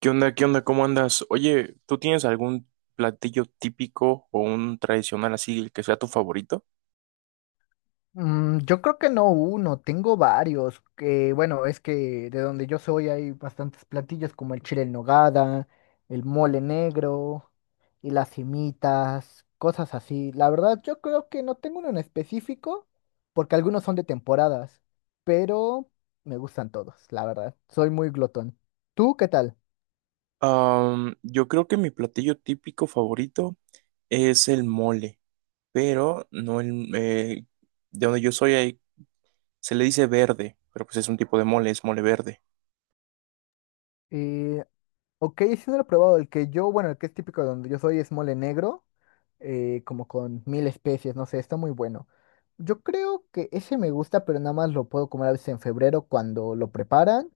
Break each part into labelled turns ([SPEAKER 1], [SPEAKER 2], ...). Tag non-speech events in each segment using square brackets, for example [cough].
[SPEAKER 1] ¿Qué onda? ¿Qué onda? ¿Cómo andas? Oye, ¿tú tienes algún platillo típico o un tradicional, así el que sea tu favorito?
[SPEAKER 2] Yo creo que no uno, tengo varios, que bueno, es que de donde yo soy hay bastantes platillos como el chile en nogada, el mole negro y las simitas, cosas así. La verdad, yo creo que no tengo uno en específico, porque algunos son de temporadas, pero me gustan todos, la verdad. Soy muy glotón. ¿Tú qué tal?
[SPEAKER 1] Yo creo que mi platillo típico favorito es el mole, pero no el... de donde yo soy se le dice verde, pero pues es un tipo de mole, es mole verde.
[SPEAKER 2] Eh, ok, sí no lo he probado. El que yo, bueno, el que es típico de donde yo soy es mole negro. Como con mil especies, no sé, está muy bueno. Yo creo que ese me gusta, pero nada más lo puedo comer a veces en febrero cuando lo preparan.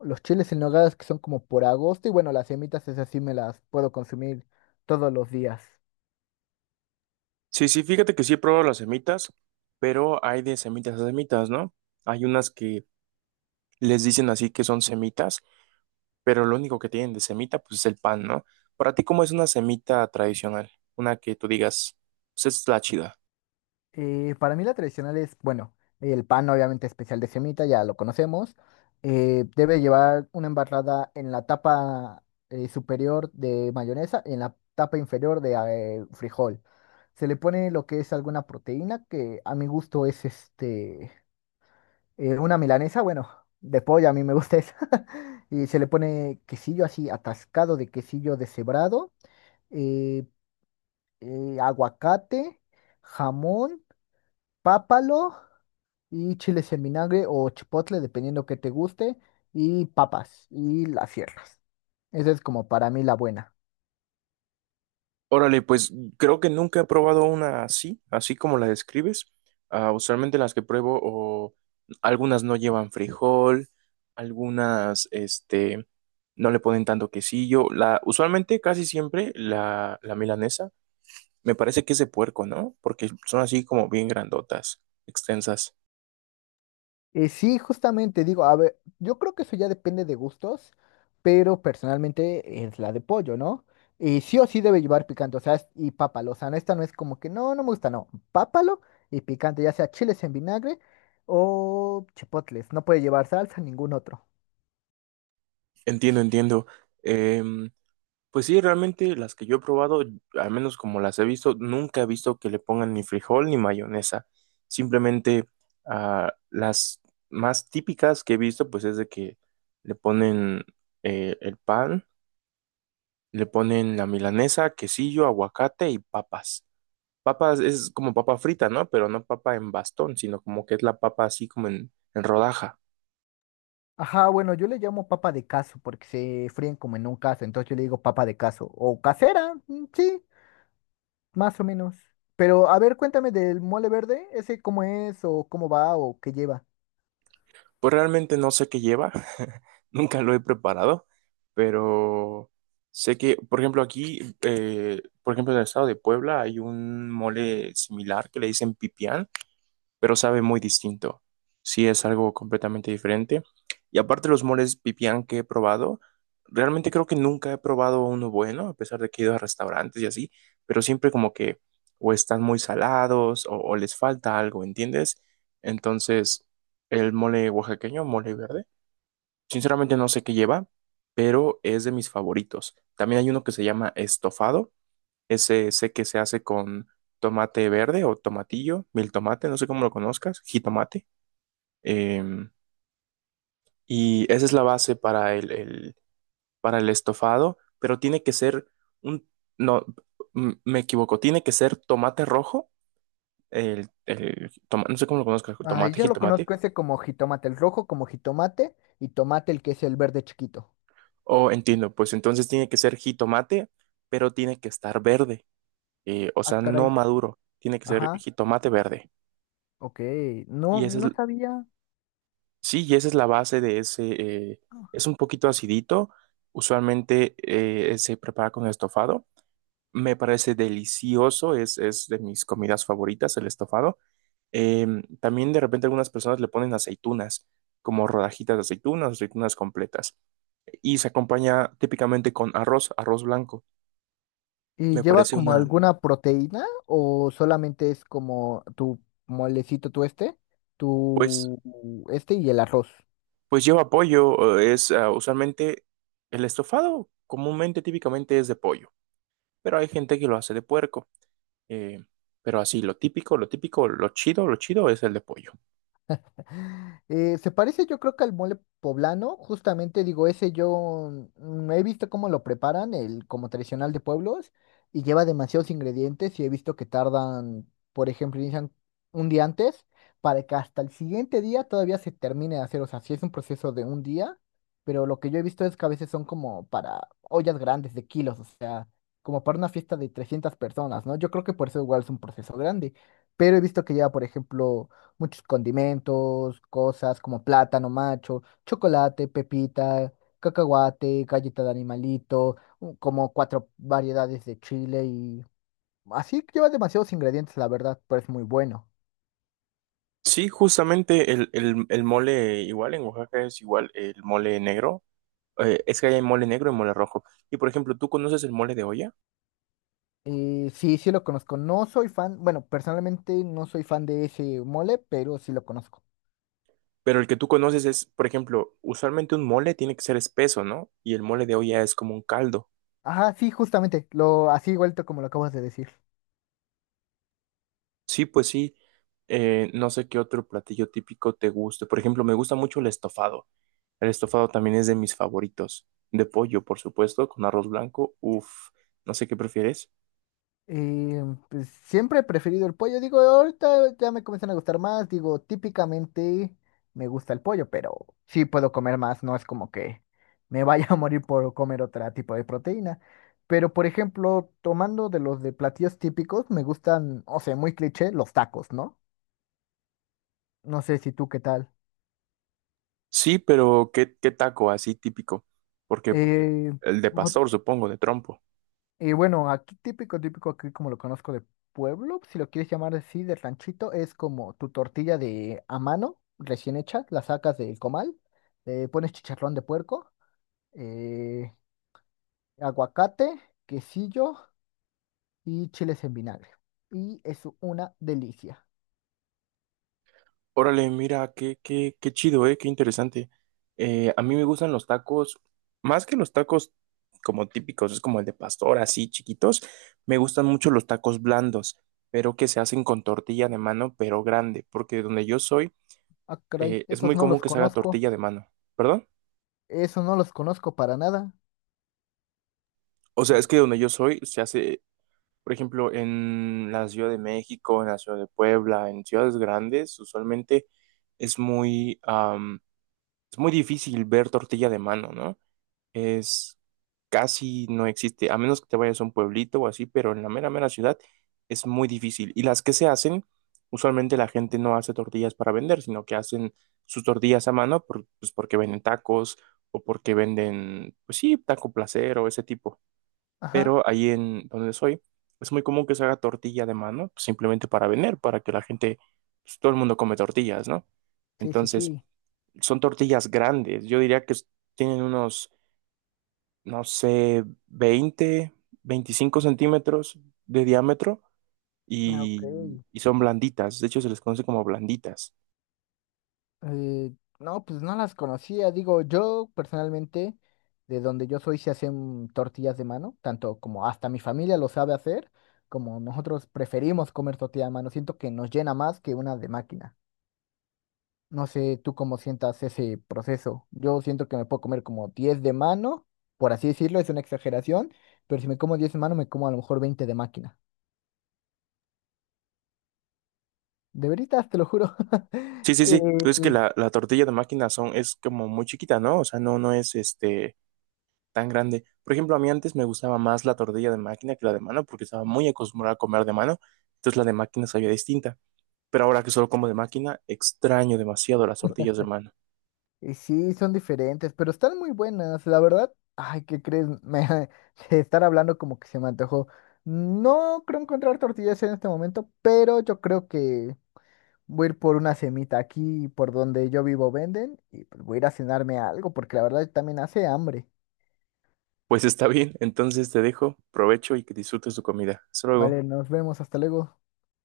[SPEAKER 2] Los chiles en nogada que son como por agosto y bueno, las semitas esas sí me las puedo consumir todos los días.
[SPEAKER 1] Sí, sí, fíjate que sí he probado las semitas, pero hay de semitas a semitas, ¿no? Hay unas que les dicen así que son semitas, pero lo único que tienen de semita pues es el pan, ¿no? Para ti, ¿cómo es una semita tradicional? Una que tú digas, pues esta es la chida.
[SPEAKER 2] Para mí la tradicional es, bueno, el pan obviamente especial de semita, ya lo conocemos. Debe llevar una embarrada en la tapa superior de mayonesa y en la tapa inferior de frijol. Se le pone lo que es alguna proteína, que a mi gusto es este, una milanesa, bueno, de pollo, a mí me gusta esa. [laughs] Y se le pone quesillo así, atascado de quesillo deshebrado, eh, aguacate, jamón, pápalo y chiles en vinagre o chipotle, dependiendo que te guste, y papas y las cierras. Esa es como para mí la buena.
[SPEAKER 1] Órale, pues creo que nunca he probado una así, así como la describes. Ah, usualmente las que pruebo, o algunas no llevan frijol, algunas, no le ponen tanto quesillo. La, usualmente, casi siempre, la milanesa, me parece que es de puerco, ¿no? Porque son así como bien grandotas, extensas.
[SPEAKER 2] Sí, justamente digo, a ver, yo creo que eso ya depende de gustos, pero personalmente es la de pollo, ¿no? Y sí o sí debe llevar picante, o sea, es- y pápalo, o sea, no, esta no es como que no, no me gusta, no, pápalo y picante, ya sea chiles en vinagre o chipotles, no puede llevar salsa, ningún otro.
[SPEAKER 1] Entiendo, entiendo. Em, Pues sí, realmente las que yo he probado, al menos como las he visto, nunca he visto que le pongan ni frijol ni mayonesa. Simplemente las más típicas que he visto, pues es de que le ponen el pan, le ponen la milanesa, quesillo, aguacate y papas. Papas es como papa frita, ¿no? Pero no papa en bastón, sino como que es la papa así como en rodaja.
[SPEAKER 2] Ajá, bueno, yo le llamo papa de caso porque se fríen como en un caso, entonces yo le digo papa de caso o casera, sí, más o menos. Pero a ver, cuéntame del mole verde, ese cómo es o cómo va o qué lleva.
[SPEAKER 1] Pues realmente no sé qué lleva, [laughs] nunca lo he preparado, pero sé que, por ejemplo, aquí, por ejemplo, en el estado de Puebla hay un mole similar que le dicen pipián, pero sabe muy distinto. Sí, es algo completamente diferente. Y aparte, los moles pipián que he probado, realmente creo que nunca he probado uno bueno, a pesar de que he ido a restaurantes y así, pero siempre como que o están muy salados o les falta algo, ¿entiendes? Entonces, el mole oaxaqueño, mole verde, sinceramente no sé qué lleva, pero es de mis favoritos. También hay uno que se llama estofado, ese que se hace con tomate verde o tomatillo, mil tomate, no sé cómo lo conozcas, jitomate. Em, y esa es la base para para el estofado, pero tiene que ser un, no, me equivoco, tiene que ser tomate rojo, no sé cómo lo conozcas,
[SPEAKER 2] Ay,
[SPEAKER 1] tomate,
[SPEAKER 2] yo lo
[SPEAKER 1] jitomate,
[SPEAKER 2] conozco ese como jitomate, el rojo como jitomate y tomate el que es el verde chiquito.
[SPEAKER 1] oh, entiendo, pues entonces tiene que ser jitomate, pero tiene que estar verde, o
[SPEAKER 2] Ah,
[SPEAKER 1] sea, no
[SPEAKER 2] caray.
[SPEAKER 1] maduro, tiene que ser
[SPEAKER 2] Ajá,
[SPEAKER 1] jitomate verde.
[SPEAKER 2] ok, no,
[SPEAKER 1] Y esa es,
[SPEAKER 2] no sabía.
[SPEAKER 1] sí, y esa es la base de ese, es un poquito acidito, usualmente se prepara con estofado, me parece delicioso, es de mis comidas favoritas el estofado. Eh, También de repente algunas personas le ponen aceitunas, como rodajitas de aceitunas, aceitunas completas, y se acompaña típicamente con arroz, arroz blanco,
[SPEAKER 2] ¿Y
[SPEAKER 1] me
[SPEAKER 2] lleva
[SPEAKER 1] parece
[SPEAKER 2] como
[SPEAKER 1] una,
[SPEAKER 2] alguna proteína o solamente es como tu molecito, tu este,
[SPEAKER 1] pues,
[SPEAKER 2] tu y el arroz?
[SPEAKER 1] pues lleva pollo, es ah, usualmente el estofado comúnmente, típicamente es de pollo, pero hay gente que lo hace de puerco. Eh, pero así, lo típico, lo típico, lo chido es el de pollo.
[SPEAKER 2] [laughs] Se parece yo creo que al mole poblano, justamente digo, ese yo he visto cómo lo preparan, el como tradicional de pueblos, y lleva demasiados ingredientes y he visto que tardan, por ejemplo, inician un día antes para que hasta el siguiente día todavía se termine de hacer, o sea, sí es un proceso de un día, pero lo que yo he visto es que a veces son como para ollas grandes de kilos, o sea, como para una fiesta de 300 personas, ¿no? Yo creo que por eso igual es un proceso grande, pero he visto que lleva, por ejemplo, muchos condimentos, cosas como plátano macho, chocolate, pepita, cacahuate, galleta de animalito, como cuatro variedades de chile y así lleva demasiados ingredientes, la verdad, pero es muy bueno.
[SPEAKER 1] Sí, justamente el mole igual en Oaxaca es igual el mole negro. Es que hay mole negro y mole rojo. Y por ejemplo, tú conoces el mole de olla,
[SPEAKER 2] Y sí, sí lo conozco. No soy fan, bueno, personalmente no soy fan de ese mole, pero sí lo conozco.
[SPEAKER 1] pero el que tú conoces es, por ejemplo, usualmente un mole tiene que ser espeso, ¿no? Y el mole de olla es como un caldo.
[SPEAKER 2] Ajá, sí, justamente, lo así vuelto como lo acabas de decir.
[SPEAKER 1] Sí, pues sí. No sé qué otro platillo típico te guste. Por ejemplo, me gusta mucho el estofado. El estofado también es de mis favoritos. De pollo, por supuesto, con arroz blanco. Uf, no sé qué prefieres.
[SPEAKER 2] Eh, pues siempre he preferido el pollo. Digo, ahorita ya me comienzan a gustar más. Digo, típicamente me gusta el pollo, pero sí puedo comer más. No es como que me vaya [laughs] a morir por comer otro tipo de proteína. Pero, por ejemplo, tomando de los de platillos típicos, me gustan, o sea, muy cliché, los tacos, ¿no? No sé si tú qué tal.
[SPEAKER 1] Sí, pero ¿qué, qué taco así típico? Porque
[SPEAKER 2] Eh,
[SPEAKER 1] el de pastor, supongo, de trompo.
[SPEAKER 2] Y bueno, aquí típico, típico, aquí como lo conozco de pueblo, si lo quieres llamar así, de ranchito, es como tu tortilla de a mano, recién hecha, la sacas del comal, le pones chicharrón de puerco, eh, aguacate, quesillo y chiles en vinagre. Y es una delicia.
[SPEAKER 1] Órale, mira, qué, qué, qué chido, ¿eh? Qué interesante. A mí me gustan los tacos, más que los tacos como típicos, es como el de pastor, así chiquitos, me gustan mucho los tacos blandos, pero que se hacen con tortilla de mano, pero grande, porque donde yo soy,
[SPEAKER 2] Ah, caray,
[SPEAKER 1] es muy
[SPEAKER 2] esos no
[SPEAKER 1] común
[SPEAKER 2] los
[SPEAKER 1] que se haga
[SPEAKER 2] conozco,
[SPEAKER 1] tortilla de mano, ¿perdón?
[SPEAKER 2] esos no los conozco para nada.
[SPEAKER 1] O sea,
[SPEAKER 2] Mm,
[SPEAKER 1] es que donde yo soy se hace, por ejemplo, en la Ciudad de México, en la Ciudad de Puebla, en ciudades grandes, usualmente es muy, es muy difícil ver tortilla de mano, ¿no? Es casi no existe, a menos que te vayas a un pueblito o así, pero en la mera, mera ciudad es muy difícil. Y las que se hacen, usualmente la gente no hace tortillas para vender, sino que hacen sus tortillas a mano pues porque venden tacos o porque venden, pues sí, taco placer o ese tipo.
[SPEAKER 2] ajá,
[SPEAKER 1] Pero ahí en donde soy, es muy común que se haga tortilla de mano, pues, simplemente para vender, para que la gente, pues, todo el mundo come tortillas, ¿no?
[SPEAKER 2] sí, sí,
[SPEAKER 1] Entonces,
[SPEAKER 2] sí.
[SPEAKER 1] son tortillas grandes, yo diría que tienen unos, no sé, 20, 25 centímetros de diámetro
[SPEAKER 2] Ah, ok.
[SPEAKER 1] y son blanditas. De hecho, se les conoce como blanditas.
[SPEAKER 2] Eh, no, pues no las conocía. Digo, yo personalmente, de donde yo soy, se hacen tortillas de mano, tanto como hasta mi familia lo sabe hacer, como nosotros preferimos comer tortilla de mano. Siento que nos llena más que una de máquina. No sé tú cómo sientas ese proceso. Yo siento que me puedo comer como 10 de mano, por así decirlo, es una exageración, pero si me como 10 de mano, me como a lo mejor 20 de máquina. De veritas, te lo juro. [laughs]
[SPEAKER 1] Sí, sí, sí.
[SPEAKER 2] Eh,
[SPEAKER 1] Pero es que la tortilla de máquina son, es como muy chiquita, ¿no? O sea, no, no es este tan grande. Por ejemplo, a mí antes me gustaba más la tortilla de máquina que la de mano porque estaba muy acostumbrada a comer de mano. Entonces la de máquina sabía distinta. Pero ahora que solo como de máquina, extraño demasiado las tortillas de mano.
[SPEAKER 2] Y sí, son diferentes, pero están muy buenas. La verdad, ay, ¿qué crees? [laughs] De estar hablando como que se me antojó. No creo encontrar tortillas en este momento, pero yo creo que voy a ir por una semita aquí, por donde yo vivo venden, y pues voy a ir a cenarme algo, porque la verdad también hace hambre.
[SPEAKER 1] Pues está bien, entonces te dejo, provecho y que disfrutes tu comida. Hasta luego.
[SPEAKER 2] Vale, nos vemos, hasta luego.